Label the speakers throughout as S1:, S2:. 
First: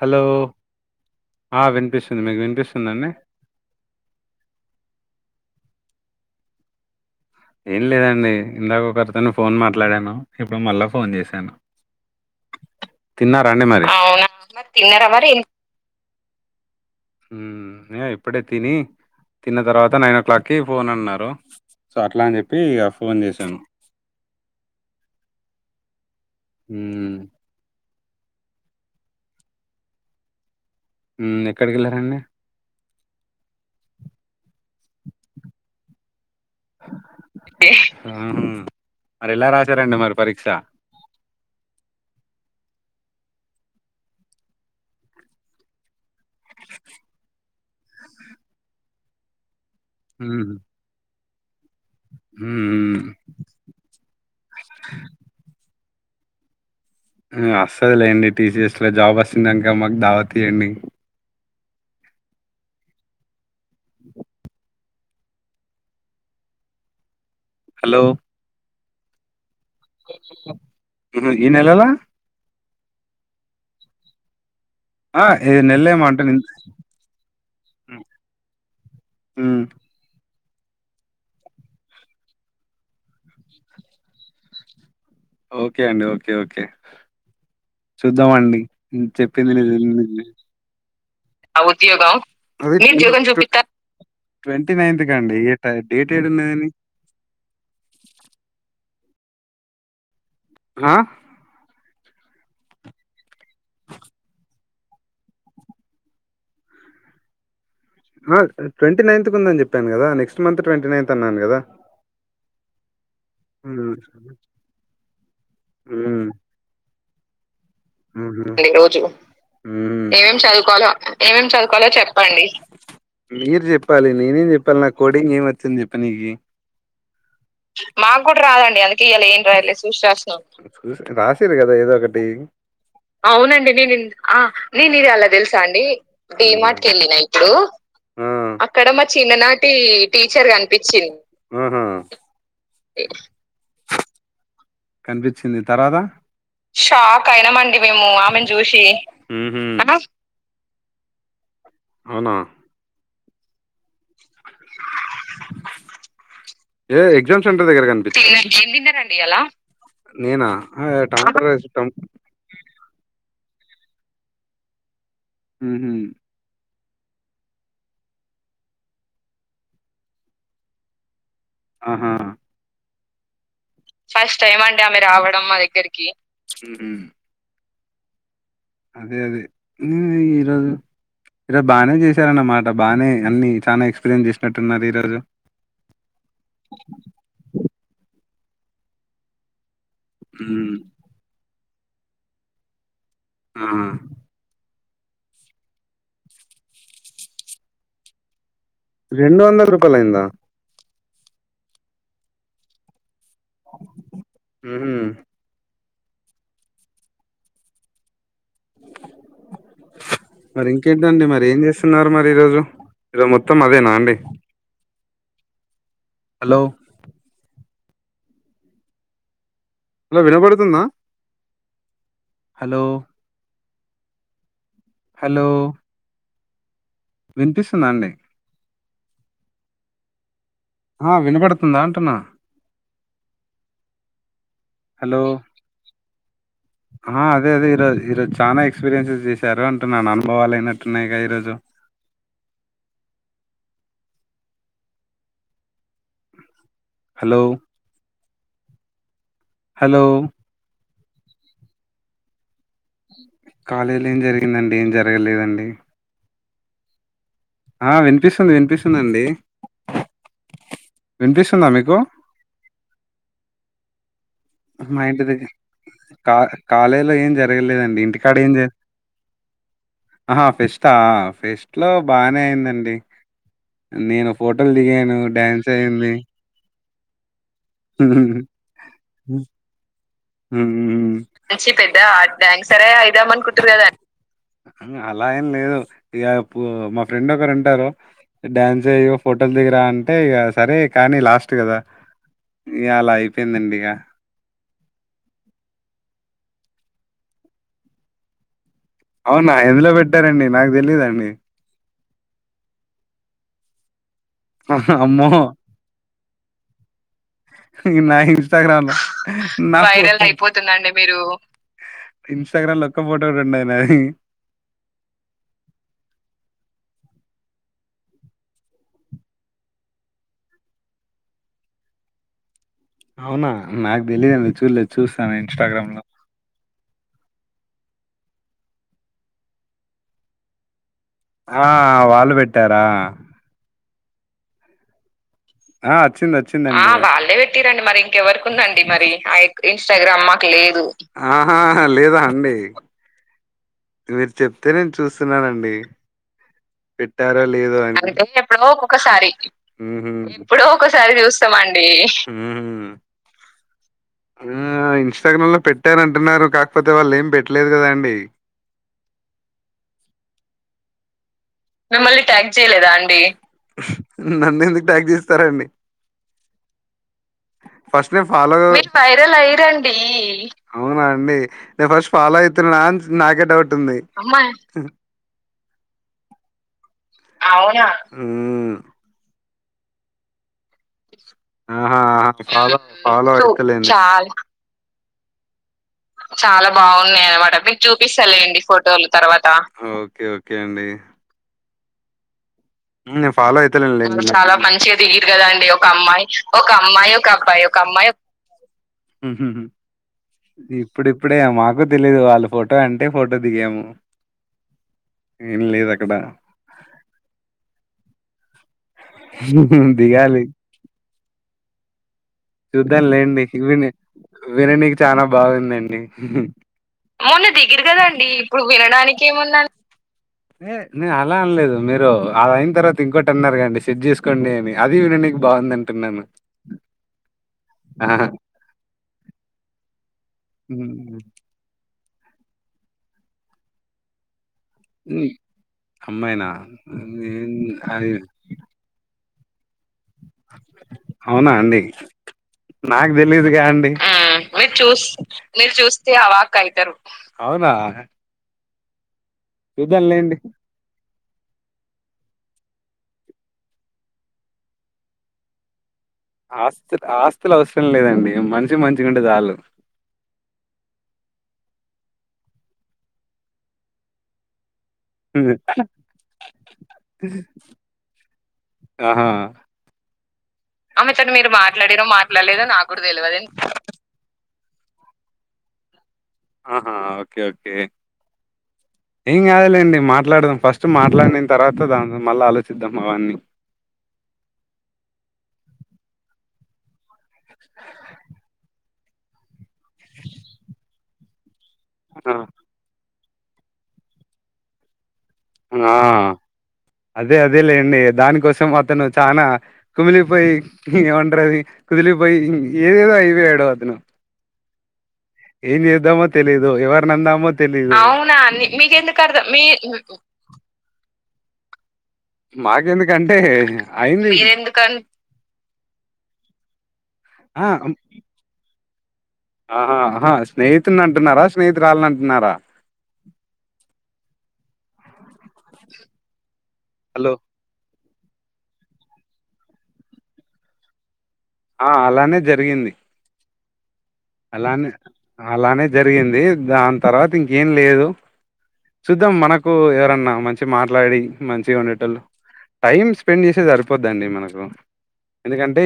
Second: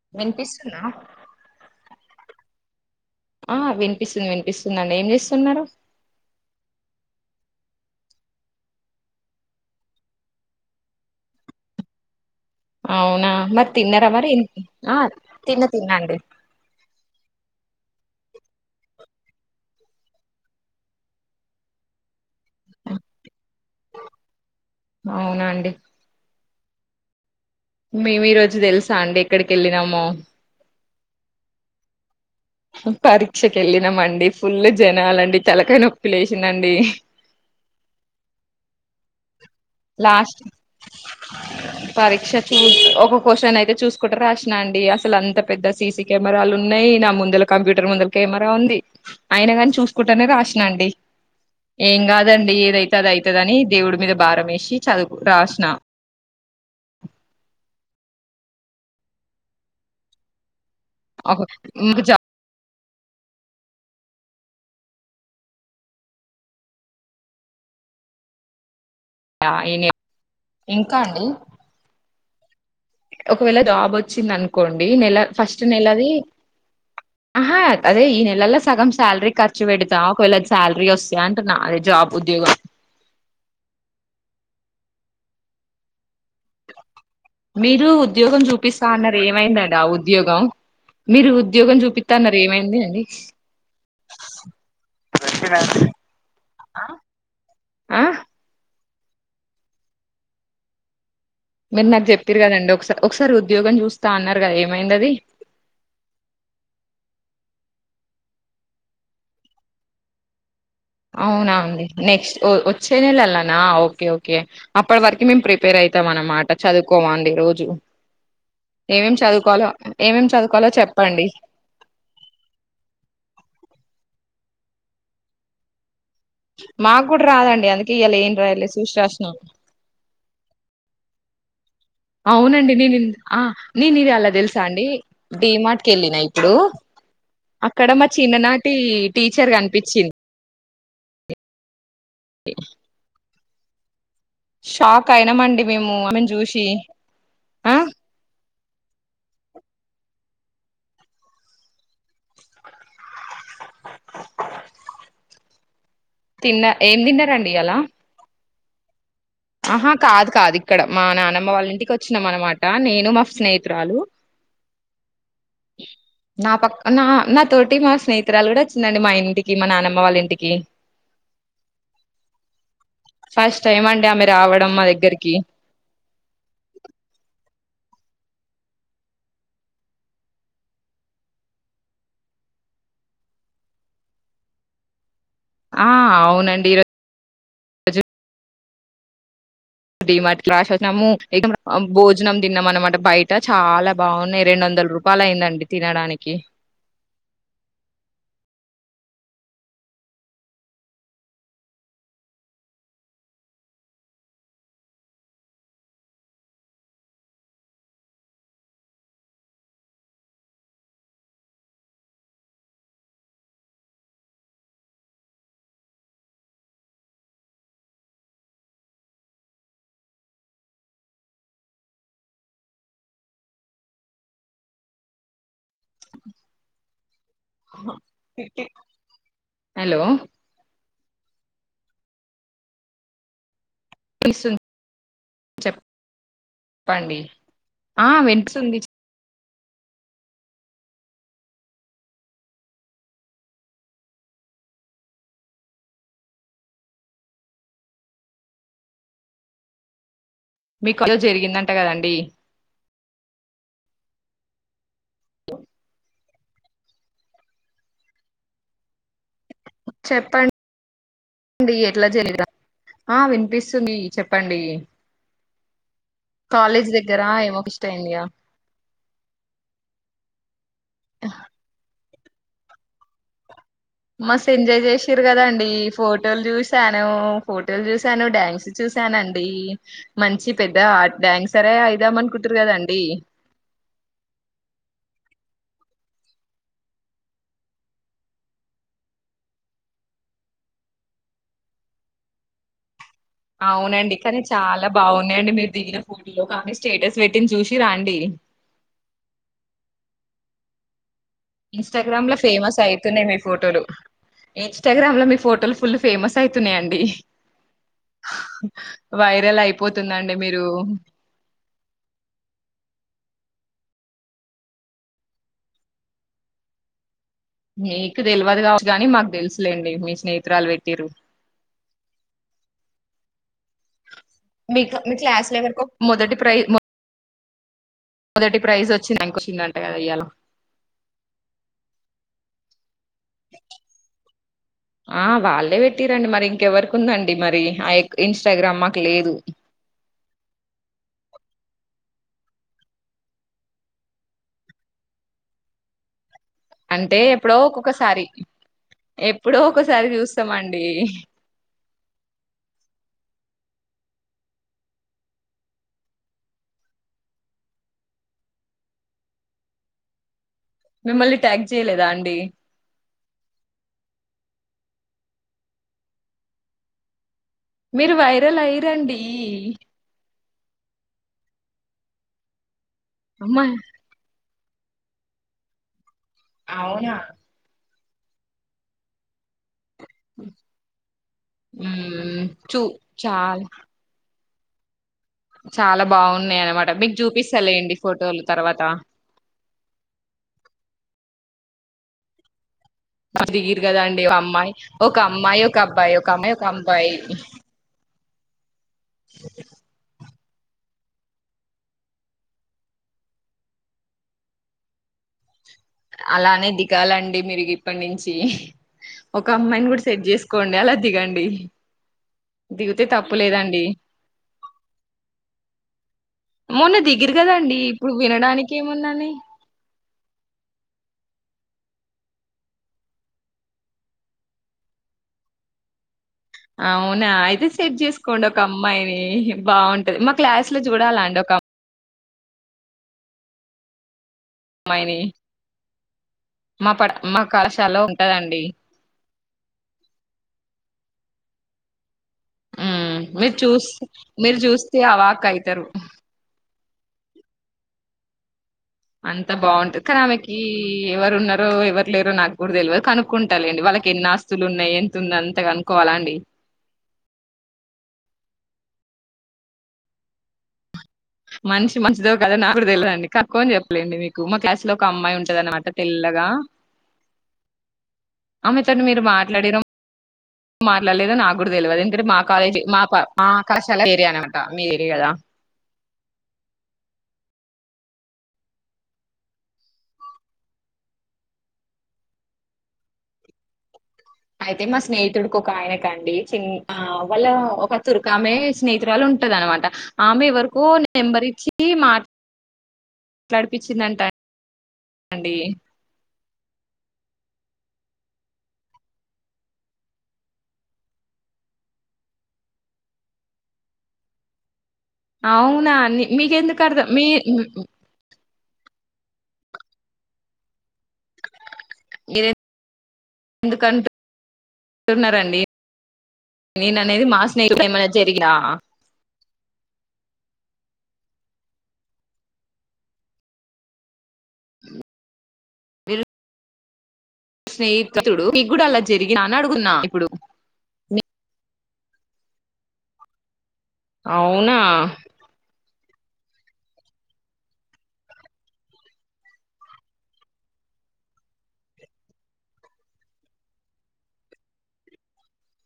S1: Hello
S2: వినిపిస్తుందా
S1: అ విన్పిస్ మీకు వినిపిసు
S2: ఆ వినిపిస్తుంది వినిపిస్తుంది అండి ఏం చేస్తు స్తున్నారు
S1: ఏం లేదండి ఇందాక ఒకరితోను ఫోన్ మాట్లాడాను ఇప్పుడు మళ్ళా ఫోన్ చేశాను
S2: అవునా
S1: తిన్నారా అండి
S2: మరి తిన్నార
S1: అవునా
S2: మరి ఆ
S1: తిన్నారా మరి
S2: తిన్న తిన్నండి.
S1: అ ఇప్పుడే తిని తిన్న తర్వాత నైన్ ఓ క్లాక్కిి ఫోన్ అన్నారు. సో అట్లా అని చెప్పి ఫోన్ చేశాను.
S2: అవునాండి
S1: మ్
S2: మేము ఈ రోజు తెలుసా అండి ఎక్కడికి ఎల్లినామో
S1: ఉమ్ ఎక్కడికి వెళ్ళారంండి
S2: పరీక్షకు వెళ్ళినామండి ఫుల్ జనాలండి తలకాయినొప్పి లేసి
S1: ఆహ మరి ఎలా రా రండి మరి
S2: లాస్ట్
S1: పరీక్ష
S2: పరీక్ష చూ ఒక క్వశ్చన్ అయితే చూసుకుంట రాసిన అండి అసలు అంత పెద్ద సీసీ కెమెరాలు ఉన్నాయి. నా ముందల కంప్యూటర్ ముందల కెమెరా ఉంది. అయిన గాని చూ చసుకుంటనే
S1: మ్మ్
S2: రాసినండి ఏం కాదండి ఏదైతే అది అయితదని దేవుడి మీద భారం మే ఈ చదువు రాసనా ఆ
S1: ఉ వస్తది లేండి టీసీఎస్ లో జాబ్ వస్తుందక మాకు దావతీయండి.
S2: మీకు చెప్
S1: హలో
S2: చాలా అయినయి ఇంకా అండి
S1: ఏనెలలో
S2: ఒకవేళ జాబ్ వచ్చింది అను కొండి నెల
S1: ఆ ఈ
S2: ఫస్ట్
S1: నెల ఏమో
S2: నెలది
S1: అంట
S2: ఆహా అదే ఈ నెలలో సగం సాలరీ
S1: హ్మ్
S2: ఖర్చు పెడతా ఒకవేళ సాలరీ వస్తే అంటున్న అదే జాబ్ ఉద్యోగం
S1: ఓకే అండి ఓకే ఓకే ఓకే
S2: మీరు ఉద్యోగం
S1: చూద్దామండి
S2: చూపిస్తా అన్నారు
S1: చెప్పింది
S2: ఏమైందండి ఆ ఉద్యోగం మీరు ఉద్యోగం చూపిత్తా అన్నారు ఏమైంది అండి
S1: [unintelligible] ట్వంటీ నైత్ కండి
S2: చెప్పినండి
S1: డేట్ ఏడున్నదని
S2: ఆ
S1: ఆ
S2: మీరు నాకు చెప్పార్రి కదండి ఒక ఒకసారి ఉద్యోగం చూస్తా అన్నారు కదా ఏమైంది అది
S1: ఆ ట్వంటీ నైన్త్ కు ఉందని చెప్పాను కదా నెక్స్ట్ మంత్ అన్నాను
S2: అవునా
S1: గదా!
S2: అండి నెక్స్ట్ఓ ఓ వచ్చేనెలలోన
S1: హ్మ్.
S2: ఓకే ఓకే అప్పటి వరకు మేం ప్రిపేర్ అయితాం అనన్నమాట చదువు కోమండి రోజు
S1: ఉహు ఈ రోజు
S2: ఏమేం చదువుకోవాలో
S1: ఊ
S2: ఏమేం చదువుకోవాలో చెప్పండి
S1: పల్ల కోడింగ్ ఏమ వచ్చింది
S2: మాకు కూడా రాదండి అందుకే ఇయ్యాల
S1: మాకు
S2: ఏం
S1: కూడా
S2: రాయలే
S1: రాదండి
S2: చూసి
S1: అందుకే ఇలా
S2: రాసినాం
S1: ఏం రాయలేదు చూసిస్తున్నాం [unintelligible] ఏదా కటి
S2: అవునండి నేను ఆ
S1: అవునండి నేను
S2: ఇది అలా తెలుసా అండి
S1: నేను ఇది అలా తెలుసా
S2: డిమార్ట్
S1: అండి
S2: కి వెళ్ళిన ఇప్పుడు
S1: డమాట్కి వెళ్ళిన ఇప్పుడు
S2: అక్కడ మా చిన్ననాటి
S1: అక్కడ మా
S2: టీచర్
S1: చిన్ననాటి
S2: కనిపించింది
S1: టీచర్గాను పిచ్చ ఏ
S2: షాక్
S1: కనిపించింది
S2: అయినామండి మేము
S1: తర్వాదా
S2: ఆమెను చూసి
S1: షాక్
S2: ఆ
S1: అయినండి మేముమె అనా
S2: తిన్న ఏం
S1: ఏ ఎక్జామ్
S2: తిన్నారండి
S1: సెంటర్
S2: ఇయ్యాల
S1: దగర కనిపి ఎల్లి
S2: ఆహా కాదు కాదు ఇక్కడ మా
S1: టమాటా
S2: నానమ్మ
S1: రైస్
S2: వాళ్ళ ఇంటికి
S1: టమ్-
S2: వచ్చినాం అనమాట నేను మా స్నేహి త్రాలు
S1: మ్హూ.
S2: నాపక్ నా నాతోటి మా స్నేహితురాలు కూడా వచ్చిందండి మా ఇంటికి మా నానమ్మ వాళ్ళ ఇంటికి
S1: ఆహా
S2: ఫస్ట్ టై
S1: ఫస్ట్ ఏమ అండి ఆమె రావడం మా దగ్గరికి అదే అదే ఈరోోజు ఈరోజు బాగానే చేశారన్నమాట బాగానే అన్ని చాలా ఎక్స్పీరియన్స్ చేసినట్టున్నారు ఈ రోజు
S2: ఆ అవునండి ఈరోజ క్రాష్
S1: హ్మ్
S2: వచ్చిన భోజనం తిన్నాం అనమాట బయట ఇ
S1: ఆ
S2: చాలా బాగున్నాయి రెండు వందల రూపా పప్పాలయిందండి తినడానికి
S1: రెండు వందల రూపాయలయిందా హ మరి ఇంకేంటండి మరి ఏం చేస్తున్నారు మరి ఈరోజు ఈరోజు మొత్తం అదేనా అండి హలోలో అలా వినపడుతుందా హలో హలో వినిపిస్తుందండి
S2: హలో
S1: ఆ వినపడుతుందా అంటున్నా
S2: ని
S1: హలో
S2: చెప్పండి.
S1: అదే అదే ఈరో
S2: ఆ!
S1: ఈరోజు చనాా
S2: వినిపిస్తుంది.
S1: ఎక్స్పీరియన్సెస్ చేసి సారు అంటున్నాను అనుభవాలు అయినట్టున్నాయిగా ఈరోజు హలో హలో
S2: మీకు జరిగిందంట కదండి
S1: కాలళీ ఏ జరిగిందండి ఏం జరి జరగలేదండి ఆ వినిపిస్తుంది వినిపిస్తుందిండి
S2: చెప్పండి డి
S1: మీకు
S2: ఎట్లా జరివిరా ఆ వినిపిస్తుంది చెప్పండి.
S1: మా ఇంటిది కా
S2: కాలేజీ
S1: కాలేలో
S2: దగ్గర
S1: ఏం
S2: ఏమో ఫెస్ట్
S1: జరగలేదండి
S2: అయిందిగా.
S1: ఇంటికాడ ఏం ఆహా ఫెస్ట్ా ఫెస్ట్ లో బానే అయిందండి నేను
S2: మస్
S1: ఫోటోలు
S2: ఎంజాయ్
S1: దిగాను
S2: చేసారు కదాండి
S1: డ్యాన్స్ అయింది
S2: ఫోటోలు చూసాను ఫోటోలు
S1: హ్మ్
S2: చూసాను డ్యాన్స్ చూసాను
S1: హ్మ్.
S2: అనండి
S1: మంచి పెద్ద
S2: అనుకుంటుర్రు కదండీ.
S1: [unintelligible] అయిద్దామనుకుంటుారు కద అలా ఇకప్పు మా ఫ్రెండ్ ఒకరు ఉంటారు డ్యాన్స్ చెయ ఫోటోలు దిగరా అంటే ఇక సరే కానీ లాస్ట్ కదా ఇక
S2: అవునండి కానీ చాలా బాగున్నాయండి మీరు దిగిన ఫోటోలో కానీ స్టేటస్ పెట్టిన చూసి రండి
S1: అవునా ఎందులో పెట్టారండి నాకు తెలీదుండి
S2: ఇన్స్టాగ్రామ్ లో ఫేమస్ అవుతున్నాయి మీ ఫోటోలు ఇన్స్టాగ్రామ్ లో
S1: అమ్మో
S2: మీ ఫోటోలు ఫుల్ ఫేమస్ అయితున్నాయండి.
S1: నా ఇన్స్టాగ్రామ్ లో
S2: వైరల్ అయిపోతుందండి మీరు
S1: అతుం మీ ఇంస్టాగ్రామ్ లో ఒక్క ఫోటో మ
S2: మీకు తెలియదు కావచ్చదు కానీ మాకు తెలుసులేండి మీ స్నేహితురాలు పెట్టిరు
S1: అవునా నాకు తెలీదుండి చూలేదు
S2: మీకు మీ
S1: చూస్తాను
S2: క్లాస్ ఎవరికో
S1: ఇంస్టాగ్రామ్ లో
S2: మొదటి ప్రై మొదటి ప్రైజ్ వచ్చింది ఇంక వచ్చిందంటే కదా ఇయలా
S1: ఆ వాళ్ళు పెట్టారా
S2: ఆ వాళ్ళే పెట్టిరండి మరి
S1: చ్చిచ్చి వాళ్ళే
S2: ఇంకెవరికుందండి
S1: పెట్టిరండి
S2: ఆ
S1: మరి ఇంకెవరికు
S2: ఇన్స్టాగ్రామ్
S1: ఉందండి
S2: మాకు
S1: మరి
S2: లేదు.
S1: ఆ ఇంస్టాగ్రామ్ మాకు లేదు లేదా అండి మీరు చెప్తే నేను చూస్తున్నానండి
S2: అంటే
S1: పెట్టారా
S2: ఎప్పుడో
S1: లేద అే
S2: ఒక్కొక్కసారి
S1: ఎప్పుడో ఒొక్కసారి
S2: ఎప్పుడో ఒకసారి
S1: ఎప్పుడో
S2: చూస్తామండి.
S1: ఒక్కసారి చూస్తామండి ఆ ఇన్స్టాగ్రామ్ లో పెట్టార అంటున్నారు కాకపోతే వాళ్ళు ఏమి పెట్టలేదు కదాండి
S2: [unintelligible]
S1: మిమ్మల్ళీ
S2: అండి
S1: ట్యాక్ చేయలేదా అండి నన్ను ఎందుకు ట్యాక్ చేస్తారాండి
S2: మీరు
S1: ఫస్ట్ ఫా
S2: వైరల్ అయ్యిరండి
S1: వైరల్ అయరండి అవునా అండి నేను ఫస్ట్ ఫలో అయితు నా నాకే
S2: అమ్మా
S1: డౌట్ ఉంది
S2: అవునా
S1: అవునా ఆ
S2: అ
S1: ఆహాహా ఫాలో ఫాలో అంతే
S2: చాలా
S1: లేండి
S2: చాలా బాగున్నాయి
S1: చాలా
S2: అనమాట మీకు
S1: బాగున్నాయి అనమాట మీకు
S2: చూపిస్తలేండి ఫోటోలు
S1: చూపిస్తలేండి
S2: తర్వాత
S1: ఫోటోలు తర్వాత అఓకే ఓకే అండి ఫాలో
S2: దిగిరు కదా
S1: అయితలేం
S2: అండి ఒక
S1: చాలా
S2: అమ్మాయి
S1: మంచిగా
S2: ఒక
S1: దిగిండ్రు కదా
S2: అమ్మాయి
S1: అండి ఒక
S2: అబ్బాయి
S1: అమ్మాయి ఒక
S2: అబ్బాయి
S1: అమ్మాయి ఒక అబ్బాయి ఒక అమ్మాయి హు హూ ఇప్పుడిప్పుడే మాకు తెలీదు వాళ్ళ ఫోటో అంటే ఫోటో దిగాము ఏం లేదు అక్క
S2: అలానే దిగాలండి మీరు గిప్పటినుంచి నుంచి ఒక అమ్మాయిని కూడా సెట్
S1: దిగాలి
S2: చేసుకోండి అలా దిగండి
S1: చూద్దాం
S2: దిగితే
S1: లేండి
S2: తప్పులేదండి
S1: విని విననికి చాలా బాగుందండి మొన్న అవును దిగిరు కదండి ఇప్పుడు వినడానికి ఏముంది అండి అలా అనలేదు మీరు అది అయిన తర్వాత ఇంకోటి అన్నారు అండి సెట్ చేసుకోండి అని అది విన నీకు బాగుంది అంటున్నాను
S2: అవునా అయితే సెట్ చేసుకోండి ఒక అమ్మాయిని బాగుం మా క్లాస్ లో
S1: ఉమ్,
S2: చూడాల అండి ఒక అమ్మాయిని
S1: ఉమ్, అమ్మాయినా
S2: మా పడ మా
S1: నేను-
S2: కళాశాల
S1: అది
S2: ఉంటదండి
S1: అవునా అండి నాకు
S2: మ్మ్ మీరు
S1: తెలీదుగా
S2: చూస్
S1: అండి మీరు చూ
S2: చూస్తే అవాక్
S1: మీరు
S2: అయితారు
S1: చూస్తే అవాక్క అవుతారు అవునా
S2: అంత బాగుంటది కానీ
S1: చూద్దాంలేండి
S2: ఆమెకి ఎవరున్నారో ఎవరు లేరు నాకు కూడా తెలవదు కనుకుంటా లేండి వాళ్ళకి ఎన్ని ఆస్తులు ఉన్నాయి ఎంతఉంది అంత కనుక్కోవాలా అండి
S1: ఆస్తు ఆస్తులు అవసరం లేదండి మనిషి మంచిగా ఉంటే చళ్ళు
S2: మనిషి మంచిదో కాదో నాకుడ తెలిదండి కనుక్కొని చెప్పత లేండి మీకు మా క్లాస్ లో ఒక అమ్మాయి ఉంటద అనమాట తెల్లగా ఆమె త మీరు
S1: ఆహా
S2: మాట్లాడిన
S1: ఆమెతోటి
S2: మాట్లాడలేదో
S1: మీరు
S2: నాకు కూడా తెలియదు
S1: మాట్లాడిరో
S2: ఎందుకంటే మా
S1: మాట్లాడలేదో
S2: కాలేజీ
S1: నాకు
S2: మా
S1: కూడా తెలవదు
S2: కళాశాల ఏరియా అనమాట మీరేగాధ
S1: ఆహా ఓకే ఓకే ఏం గాదులేండి మాట్లాడదాం ఫస్ట్ మాట్లాడిన తర్వాత దాని మళ్ళీ ఆలోచిద్దాం అవన్నీ
S2: అయితే మా స్నేహితుడికి ఒక ఆయనకండి చి న్న హా వళ్ళ ఒక తురకమే స్నేహితురాలు ఉంటది అన్న మాట ఆమె ఎవరికో నెంబర్ ఇచ్చి
S1: ఆహా.
S2: నడిపిచిందంటా.
S1: ఆ అదే అద్. అదే లేండి దానికోసం అతను చానా కుమిలిపోయి ఏమంటారది కుదిలిపోయి ఏదేదో అయిపోయాడు అతను. ఏం
S2: అవునా ని
S1: చేద్దామో తెలీదు
S2: మీకెందుకు అర్థం మీ
S1: ఎవర్ణందమో
S2: హ్మ్. హ్మ్.
S1: తెలిదు. కర్ద మీ.. ఊ ఊ...
S2: మీరె దుకంటు
S1: అయింది మీరెందుకన్
S2: న్నారండి నేను అనేది మా
S1: ఆ
S2: స్నేహి [unintelligible]
S1: అం
S2: ఏమైనా జరిగిన.
S1: ఆహా అహా స్నేహితునంటున్నారా! స్నేహితురల్నంటున్నారా?
S2: మీరు
S1: హలో.
S2: స్నేహితుడు మిక్ గూడా అలా జరిగందా అని అడుగున్నాను ఇప్పుడు.
S1: ఆ అలానే జరిగింది.
S2: అవునా!.
S1: అలానే అలానే జరిగింది. దాన్ తర్వాత ఇంకేం లేదు, చూద్దాం మనకు ఎవరన్నా మంచి మాట్లాడి, మంచిగా ఉండేటొళ్ళు. టైం స్పెండ్ జేసే సరిపోద్దండి మనకు, ఎందుకంటే.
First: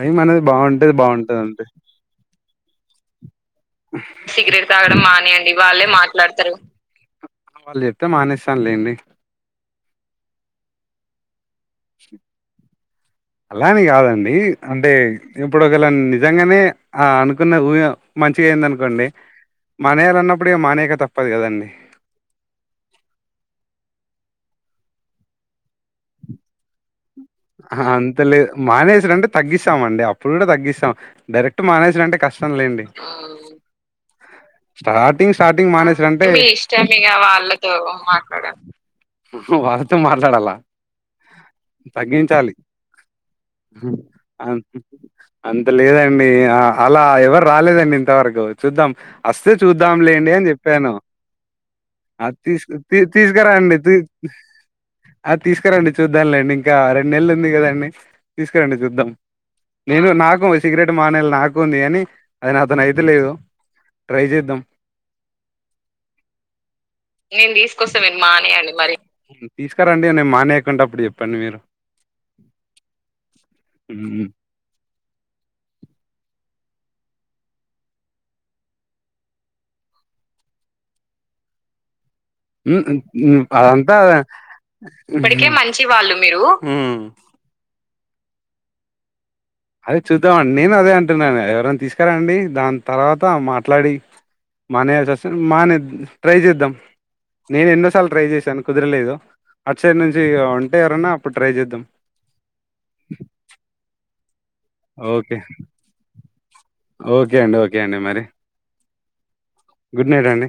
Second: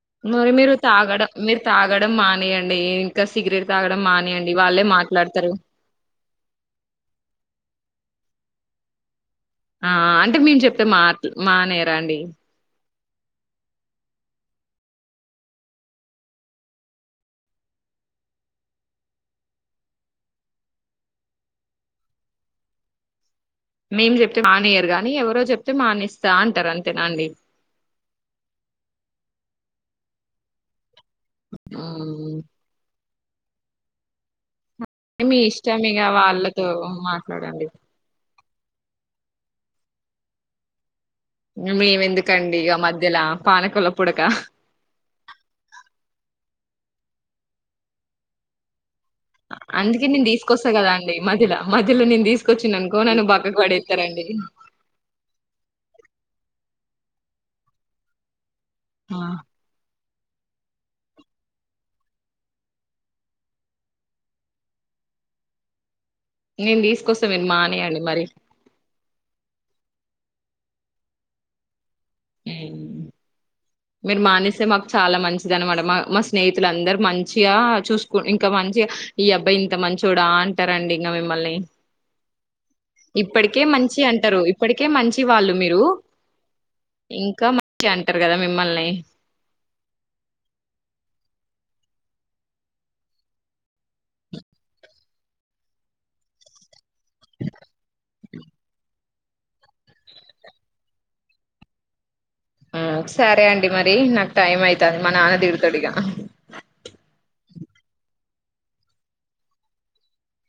S1: అయిం అనేది
S2: మరి మీరు
S1: బాంటే
S2: తాగడం మీరు
S1: బాంటదంతే.
S2: తాగడం మానేయండి, ఇంకా సిగరెట్ తాగడం మానేయండి,
S1: సిగరెట్
S2: వాళ్ళే
S1: తాగడం
S2: మాట్లాడతారు.
S1: మానేయండి వాళ్ళే మాట్లాడతారు వాళ్ళు జేప్తే మానేసానులేండి.
S2: ఆ అంటే మేము చెప్తే మాట్లూ.. మానేరాండి.
S1: అలాని గాదండి అంటే ఇప్పుడు ఒకలా నిజంగానే ఆ అనుకున్న ఊయ మంచిగా అయిందనుకోండి మానేయలన్నప్పుడూ ఇగ మానెయ్యాక తప్పదు కదండి. !
S2: మేము జేప్తే మానేయరుగాని, ఎవరో జేప్తే మానేస్తా అంటారు అంతేనాండి.
S1: ఆ అంతలేదు మానేసుడు అంటే తగ్గిసమండి అప్పుడు కూడా తగ్గిసం. డైరెక్ట్ మానేసుడంటే
S2: మ్మ్.
S1: కష్టం లేండి. ఆహ్మ్. స్టార్టింగ్
S2: మీ
S1: స్టార్టింగ్
S2: ఇష్టం ఇగ
S1: మానేసారు అంటే.
S2: వాళ్ళతో మాట్లాడండి
S1: ఊహు వాళ్ళతో మాట్లాడాలా!. తగ్గించాలి.
S2: మేమెందుకండి ఇగ మధ్యలా పానకంల పుడక
S1: ఆన్ అంత లేదండి. ఆ అలా ఎవరు రాలేదండి ఇంతవరకు చూద్దాం. అస్తే
S2: అందుకే నేను
S1: చూద్దాంలేండి అని
S2: తీసుకొస్తా కదా
S1: జేప్పాను,
S2: అండి మధ్యల మధ్యలో నేను
S1: అది తిస్..
S2: తీసుకొచ్చిన
S1: తీ,
S2: అనుకో నన్ను బక్కకు
S1: తీసుకరండి, తీ
S2: పడేస్తారండి
S1: అది తీసుకరండి. చూద్దాంలేండి ఇంకా రెండు నెల్లుంది గదండి. తీస్కరండి చూద్దాం.
S2: ఆ,
S1: నేను నాకు సిగరెటు మానేల్ని నాకు ఉంది గాని, అది నాతొనైతలేదు. ట్రై జేద్దాం.
S2: నేను తీసుకొస్తా మీరు
S1: నేన్ దీసుకొస్తా
S2: మానేయండి
S1: మీర్
S2: మరి
S1: మానేయండి మరి. ఊ తీసుకరండి,. నేను మానేయకుంటాప్పుడు జెప్పండి మీరు.
S2: ఊ మీరు
S1: ఉమ్,
S2: మానేసే మాకు. చాలా మంచిదన్నమాట మా మా స్నేహితులందర మంచిగా చూసుకు ఇంకా మంచిగా ఈ అబ్బాయి ఇంత మంచొడా అంటారండి ఇంగా మిమ్మల్ని. !
S1: హు హృ హు అదంతా
S2: ఇప్పటికే మంచి వాళ్ళు మీరు
S1: హు
S2: ఇంకా మంచి అని టారు కదా మిమ్మల్ని
S1: అదే చూద్దామన్. నేను అదే అంటున్నాను ఎవరైనా తీసుకురండి. దాన్ తర్వాత మాట్లాడి మానేయలస్సాస్ మానేద్ ట్రై చేద్దాం నేను ఎన్నోసార్లు ట్రై చేశాను. కుదరలేదు అటసైడ్ నుంచి ఇగా ఉంటే ఎవరన్నా అప్పుడు ట్రై చేద్దాం.
S2: ఆ సరే అండి. మరి నాక్ టైమ్ అయితాన్ మా
S1: ఓకే
S2: నాన్న తిడుతడు ఇగా
S1: కేండి మరి. గుడ్ నైట్ అండి